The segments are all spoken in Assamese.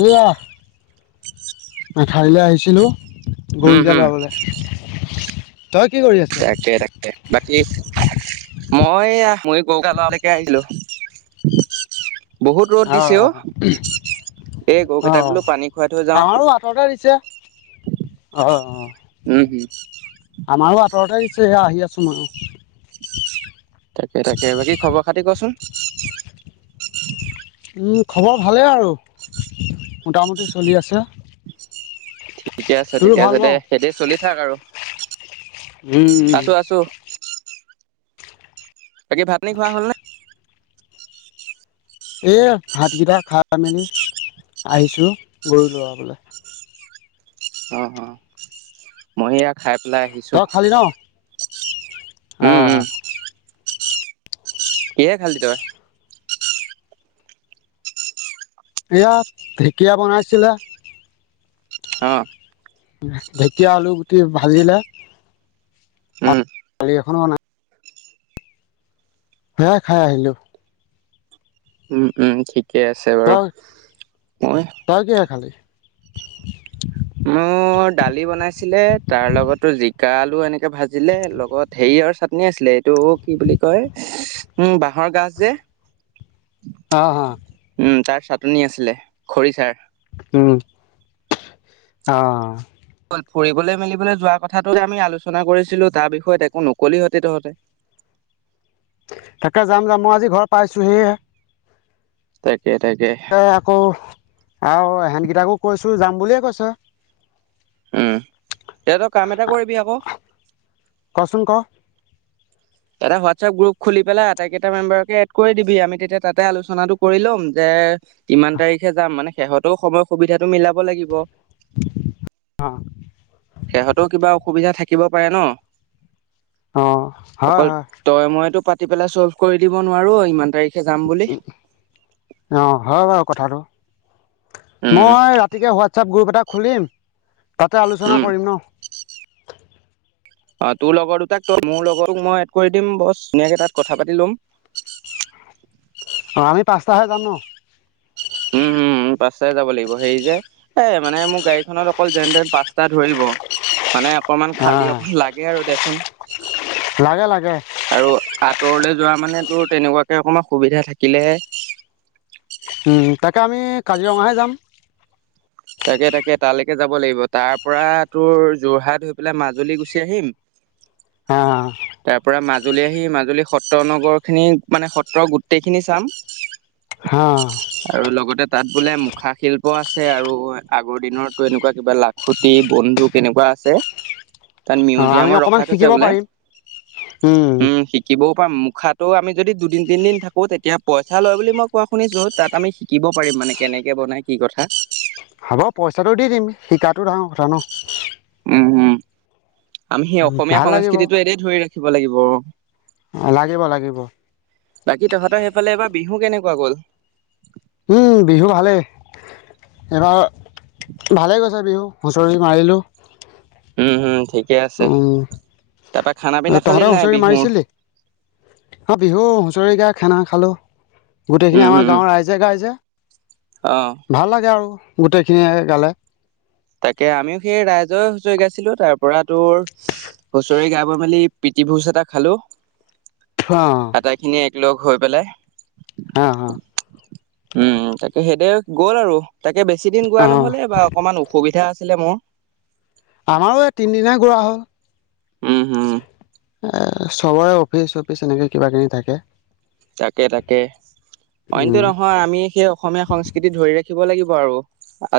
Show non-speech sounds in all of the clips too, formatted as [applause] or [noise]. এয়া এঠাৰলৈ আহিছিলো উম গৰুকেইটা হুম লৰাবলে। তাকে তাকে বাকী মই এইয়া গৰুগা লৰালৈকে আহিছিলো। বহুত ৰ'দ দিছে অ অহ এই গৰুকেইটাক অহ উ বোলো অ পানী খুৱাই থৈ যাওঁ আমাৰো হাততে দিছে অহ, উম হম আমাৰো ওচৰতে দিছে, সেয়া আহি আছোঁ মানুহ তাকে, তাকে। বাকী খবৰ-খাতি কচোন। খবৰ ভালেই আৰু মোটামুটি চলি আছে। ঠিকে আছে, তোৰো ঠিকে ভাল আছে ন দে। তেতিয়া চলি থাক আৰু। উম। আছো আছো বাকী ভাত-পানী খোৱা হ'ল নে? এ ভাতকেইটা খাই-মেলি, আহিছো গৰু ভৰাবলে অ' অ' মই এয়া খাই পেলাই আহিছোঁ। তই খালি ন অ'। কিহেৰে খালি তই? এয়া ঢেঁকীয়া বনাইছিলে। অ' ঢেকীয়া আলু গুটি ভাজিলে, আৰু উম দালি এখন বনাইছিলে। সেয়াই খাই আহিলো। উম উম, ঠিকেই আছে বাৰু। তই মই তই কিহে খালি মোৰ দালি বনাইছিলে, তাৰ লগতো জিকা-আলু এনেকে ভাজিলে। লগত হেৰি য়ৰ চাটনি আছিলে, এইটো কি বুলি কয় উম, বাঁহৰ গাজ যে অ' অ'। উম তাৰ চাটনি আছিলে, খৰিচাৰ উম। অ'। ফুৰিবলৈ-মেলিবলৈ যোৱা কথাটো আমি যে আলোচনা কৰিছিলো, তাৰ বিষয়ত একো নকলিহঁতে তহঁতে! তাকে যাম যাম। মই আজি ঘৰ পাইছোঁহিহে। [unintelligible] আকৌ, আৰু এহেতকেইটাকো কৈছোঁ যাম বুলিয়ে কৈছে। উম এ তই কাম এটা কৰিবি আকৌ! কচোন ক এটা হোৱাটছএপ গ্ৰুপ খুলি পেলাই আটাইকেইটা মেম্বাৰকে এড কৰি দিবি। আমি তেতিয়া তাতে আলোচনাটো কৰি ল'ম যে ইমান তাৰিখে যাম মানে, সেহঁতও সময়-সুবিধাটো মিলাব লাগিব। অঁ সিহঁতৰো কিবা অসুবিধা থাকে কিব পাৰে ন? অ'। অকল তই-মইতো পাতি পেলাই চল্ভ কৰি দিব নোৱাৰো, ইমান তাৰিখ উ, অ' হয় বাৰু কথাটো। উম মই ৰাতিকে হোৱাটছআপ গ্ৰুপ এটা খুলিম, তাতে আলোচনা উম কৰিম ন? অ' তোৰ লগৰ দুটাক ত মোৰ লগৰটোক মই এড কৰি দিম, বছ ধুনীয়াকে তাত কথা পাতি ল'ম। অ' আমি পাঁচটাহে যাম ন? উম উম। উম পাঁচটাই যাব লাগিব। সেই যে এ মানে মোৰ গাড়ীখনত অকল যেন-তেন পাঁচটা ধৰিব। মানে অকমান খালী অকন লাগে আৰু দেচোন। লাগে লাগে। দূৰলৈ যোৱা মানেতো তেনেকুৱাকে অকণমান সুবিধা থাকিলেহে। তাকে আমি কাজিৰঙাহে যাম। তাকে তাকে, তালৈকে যাব লাগিব তাৰ পৰা তোৰ যোৰহাট হৈ পেলাই মাজুলী গুচি আহিম। হা হা। তাৰ পৰা মাজুলী আহি মাজুলী সত্ৰ নগৰখিনি মানে সত্ৰ গোটেইখিনি চাম। অঁ আৰু লগতে তাত বোলে মুখা শিল্প আছে, আৰু। আগৰ দিনৰতো এনেকুৱা কিবা লাখুটি, বন্দুক এনেকুৱা আছে। তাত আমি মিউজিয়ামত অকণমান ৰখাই থৈছে শিকিব বোলে, পাৰিম উম শিকিবও মুখাটো আমি যদি দুদিন-তিনদিন থাকো, তেতিয়া পইচা লয় বুলি মই কোৱা শুনিছো। তাত আমি শিকিব পাৰিব। মানে কেনেকে বনায়? কি কথা! হ'ব পইচাটো দি দিম, শিকাটো ডাঙৰ কথা ন! উম উম। আমি সেই অসমীয়া ভাল লাগিব সংস্কৃতিটো এদই ধৰি ৰাখিব লাগিব। লাগিব লাগিব বাকী তহঁতৰ সেইফালে এবাৰ বিহু কেনেকুৱা গ'ল। উম বিহু ভালেই এইবাৰ ভালেই গৈছে বিহু। হুচৰি মাৰিলোঁ। উম হম ঠিকে আছে তাৰাপা খানা পিনা খালি নাই বিহুৰ। অ বিহু হুঁচৰি গাই খানা খালোঁ গোটেইখিনি উম আমাৰ হম গাঁৱৰ ৰাইজে গাইজে অ ভাল লাগে আৰু। গোটেইখিনিয়ে গালে। তাকে আমিও সেই ৰাইজৰে হুঁচৰি গাইছিলো তাৰ পৰা তোৰ হুঁচৰি গাব মেলি ৰাতি ভোজ এটা খালো অঁ আটাই খিনি একেলগ হৈ পেলাই। অঁ উম তাকে সেইদৰে গ'ল আৰু। তাকে বেছি দিন গোৱা অঁ অঁ নহ'লে বা অকণমান ওখ- আছিলে মোৰ। আমাৰো এইয়াত তিনদিনেই গোৱা হ'ল। উম হুম। এ চবৰে অফিচ চফিচ এনেকে কিবা কিবি থাকে। তাকে তাকে অইনটো উম নহয় আমি সেই অসমীয়া সংস্কৃতি ধৰি ৰাখিব লাগিব। আৰু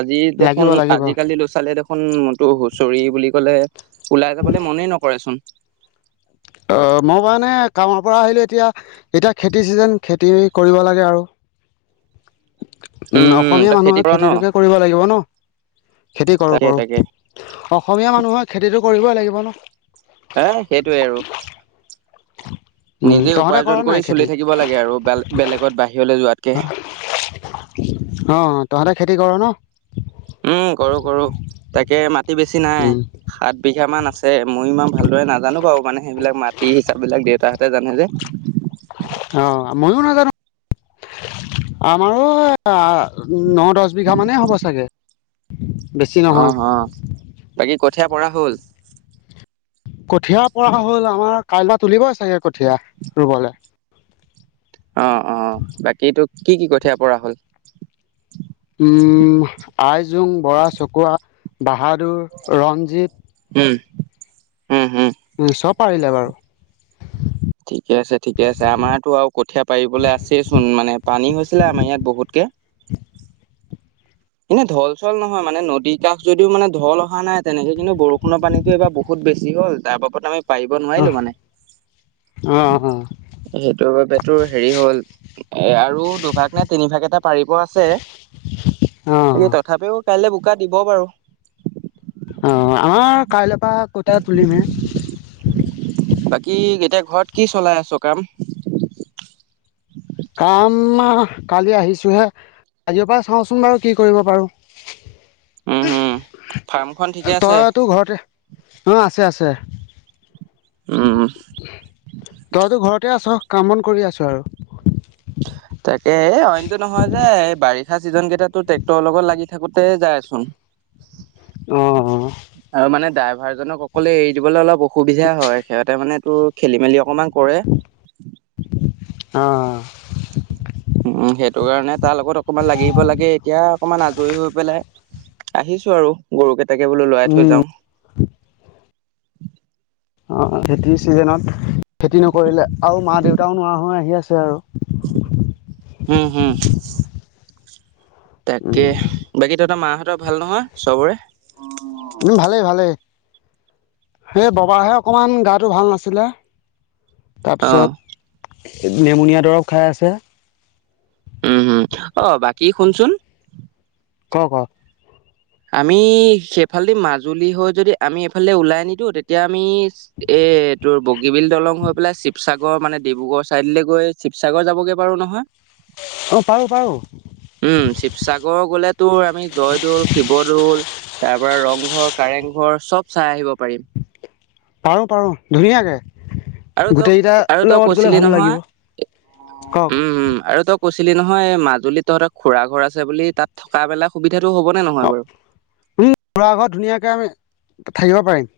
আজি লাগিব দেখোন লাগিব আজিকালি ল'ৰা ছোৱালীয়ে দেখোন মনতো হুচৰি বুলি ক'লে। ওলাই যাবলে মনেই নকৰে চোন। অ মই মানে কামৰ পৰা আহিলো এতিয়া এতিয়া খেতি চিজন খেতি কৰিব লাগে আৰু। উম অসমীয়া তই খেতি মানুহৰ কৰ ন খেতিটোকে কৰিব লাগিব ন। খেতি কৰোঁ তাকে কৰোঁ তাকে অসমীয়া মানুহৰ খেতিটো কৰিবই লাগিব ন। হ সেইটোৱে আৰু। [unintelligible] নিজে তহঁতে কৰ উপাৰ্জন নাই কৰি চলি খেতি থাকিব লাগে আৰু বেলেগত বাহিৰলৈ যোৱাতকে। অ তহঁতে খেতি কৰ ন। উম কৰো কৰো তাকে মাটি বেছি নাই। উম সাত বিঘা মান আছে মই ইমান ভালদৰে নাজানো বাৰু মানে সেইবিলাক মাটি হিচাপ বিলাক দেউতা হে- ত যানে যে। অ [unintelligible] আমাৰো ন দহ বিঘা মানেই হ'ব চাগে। বেছি নহয় অহ অহ বাকী কঠীয়া পৰা হ'ল। কঠিয়াৰ পৰা হ'ল আমাৰ কাইলবা তুলিবই চাগে কঠীয়া ৰুবলৈ। অ অ বাকীটো কি কি কঠীয়া পৰা হ'ল। উ আই জং, বৰা চকুৱা বাহাগ। টো ৰঞ্জিত। উম উম চব পাৰিলে বাৰু। ঠিকে আছে ঠিকে আছে আমাৰতো আৰু কঠীয়াা পাৰিবলৈ আছেইচোন মানে পানী হৈছিলে আমাৰ ইয়াত বহুতকে। কে। এনে ঢল চল নহয় মানে নদী কাষ যদিও মানে ঢল অহা নাই তেনেকে কিন্তু বৰষুণৰ পানীতো এইবাৰ বহুত বেছি হ'ল তাৰ বাবদ আমি পাৰিব অ নোৱাৰিলো মানে অ অ সেইটোৰ বাবে তোৰ হেৰি হ'ল এ আৰু দুভাগ নে তিনি ভাগ এটা পাৰিব আছে। অ এ তথাপিও কাইলে বোকা দিব বাৰু। অ আমাৰ কাইলৈ বাকী এতিয়া ঘৰত কি চলাই আছ সকাম মা কালি আহিছোহে আজিৰ পৰা চাওঁচোন বাৰু কি কৰিব পাৰো উম হম ফাৰ্মখন ঠিকে আছে তই তো ঘৰতে অ আছে আছে উম তইতো ঘৰতে আছ। কামবন কৰি আছোঁ আৰু তাকে এই অইনতো নহয় যে এই বাৰিষা চিজন কেইটাতো ট্ৰেক্টৰৰ লগত লাগি থাকোতে যায়চোন। আহ ডভাৰজনক অকলে এৰি দিবলৈ অলপ অসুবিধা হয় সিহঁতে মানে তটো খেলি মেলি অকণমান কৰে। অ উম সেইটো কাৰণে তাৰ লগত অকমান লাগিব লাগে এতিয়া অকমান আজৰি হৈ পেলাই আহিছো আৰু গৰু কেইটাকে বোলো লৰাই থৈ উম, যাও অ খেতি চিজনত খেতি নকৰিলে আৰু মা দেউতাও নোৱা হৈ আহি আছে আৰু উম হম তাকে উম। বাকী ত তৰ মাহঁতৰ ভাল নহয় চবৰে? উম ভালেই ভালেই। হেই ববাহে অকমান গাটো ভাল নাছিলে। অ তাৰপিছত নেমনীয়া দৰৱ খাই আছে। উম হম আহ বাকী শুনচোন। ক ক আমি সেইফালেদি মাজুলী হৈ যদি আমি এইফালে ওলাই নিদিওঁ তেতিয়া আমি এ এ তোৰ বগীবিল দলং হৈ পেলাই শিৱসাগৰ মানে ডিব্ৰুগড়ৰ ছাইডলৈ গৈ শিৱসাগৰ যাবগে পাৰো নহয়। অ', পাৰো পাৰো উম শিৱসাগৰ গলে তো আমি জয়দৌল ল তাৰ পৰা ৰংঘৰ কাৰেং ঘৰ চব চাই আহিব পাৰিম। পাৰো পাৰো আৰু ধুনীয়াকে তই আৰু গোটেইকেইটাৰ তই লগত গলে কৈছিলি ভাল নহয় লাগিব ক ক ত কৈছিলি নহয় মাজুলীত তহঁতৰ খুৰা ঘৰ আছে বুলি তাত থকা বেলা সুবিধাটো হ'বনে নহয় বাৰু উ ঘুৰা ঘৰত ধুনীয়াকে আমি থাকিব পাৰিম।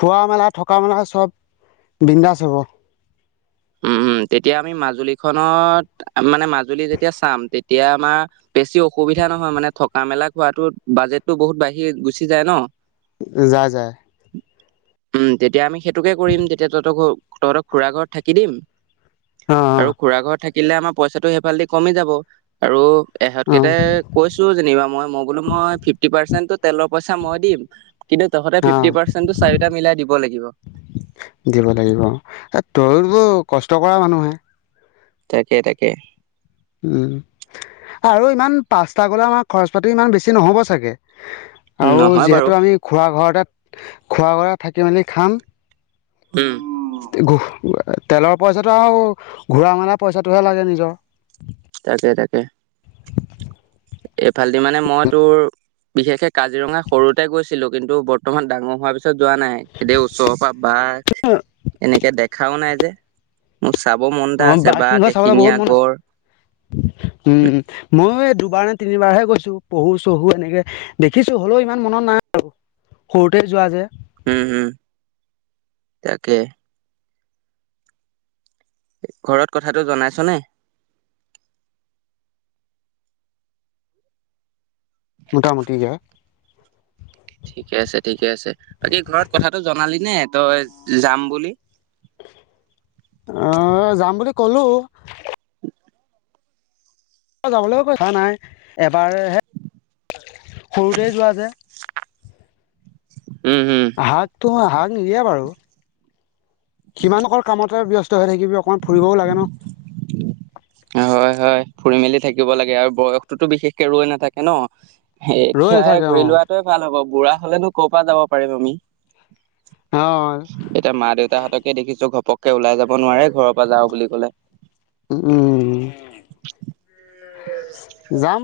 খোৱা মেলা থকা মেলা চব বিন্দাজ হ'ব। উম, [inaudible] উম, তেতিয়া আমি মাজুলী খত মানে মাজুলী যেতিয়া চাম তেতিয়া আমাৰ বেছি অসুবিধা সা নহয় মানে থকা মেলা খোৱাাতো বাজেটো বহুত বাঢ়ি গুচি যায় ন। যায় যায়। উম তেতিয়া আমি সেইটোকে কৰিম তেতিয়া তহঁতৰ ঘ তহঁতৰ খুৰা ঘৰত থাকি দিম। অ', আৰু খুৰা ঘৰত থাকিলে আমাৰ পইচাটো সেইফালেদি কমি যাব আৰু অ', এহঁতকেই অ', কৈছো যেনিবা মই মই বোলো মই ফিফটি পাৰ্চেন্টটো তেলৰ পইচা মই দিম। কিন্তু তহঁতে অ'। ফিফটি পাৰ্চেটো চাৰিটা মিলাই দিব লাগিব। দিব লাগিব এ তয়তো কষ্ট কৰা মানুহে তাকে তাকে উম আৰু ইমান পাঁচটা গলে আমাৰ খৰচ পাতি ইমান বেছি নহ'ব চাগে। আৰু নহয় বাৰু যিহেতু আমি খোৱা ঘৰতে খোৱা ঘ থাকি মেলি খাম। উম তেলৰ পইচাটো আৱ ঘূৰা মেলা পইচাটোহে লাগে নিজৰ তাকে তাকে এইফালেদি মানে মই তোৰ বিশেষকে কাজিৰঙা সৰুতে গৈছিলোঁ কিন্তু বৰ্তমান ডাঙৰ হোৱাৰ পিছত যোৱা নাই এনে ওচৰৰ পৰা বাঘ এনেকে দেখাও নাই যে ম অ বাঘ সিংহ চাবলৈ বহুত মন আছে। উম মইও দুবাৰ নে তিনিবাৰ হে গৈছো পহু-চহু এনেকে দেখিছঁ হলেও ইমান মনত নাই আৰু সৰুতে যোৱা যে। উম হম তাকে ঘৰত কথাটো জনাইছ নে? মোটামুটিকে। ঠিকে আছে ঠিকে আছে বাকী ঘৰত কথাটো জনালি নে তই যাম বুলি অ ক'লোঁ যাবলৈও কৈ থোৱা নাই এবাৰ হে সৰুতে যোৱা যে উম হম শাকটো শাক নিদিয়ে বাৰু কিমান অকল কামতে ব্যস্ত হৈ থাকিবি অকণমান ফুৰিবও লাগে ন হয় হয় ফুৰি মেলি থাকিব লাগে আৰু বয়সটোতো বিশেষকে ৰৈ নাথাকে ন ৰৈ এতিয়াই নাথাকে অ ঘূৰি লোৱাটোৱে ভাল হ'ব বুঢ়া হ'লেনো ক'ৰ পৰা যাব পাৰিম আমি অ এতিয়া মা দেউতাহঁতকে দেখিছোঁ ঘ পকে ওলাই যাব নোৱাৰে ঘৰৰ পৰা যাওঁ বুলি ক'লে উম যাম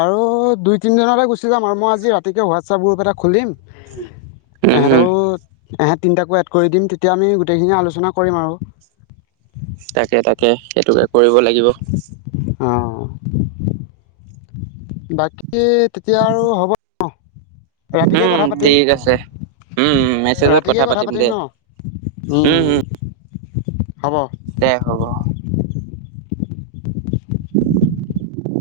আৰু দুই তিনি দিনটে গুচি যাম আৰু মই আজি ৰাতিকে ৱাটছাপ গ্ৰুপ এটা খুলিম উম হুম এহেঁতকো এহে‍ঁত তিনটাকো এড কৰি দিম তেতিয়া আমি গোটেইখিনিয়ে আলোচনা কৰিম আৰু তাকে তাকে সেইটোকে কৰিব লাগিব অঁ, বাকী তেতিয়া আৰু হ'ব ন ৰাতিকে উম কথা পাতিম, ঠিক আছে উম মেছেজত ৰাতিকে কথা পাতিম দে ন উম উম দে হ'ব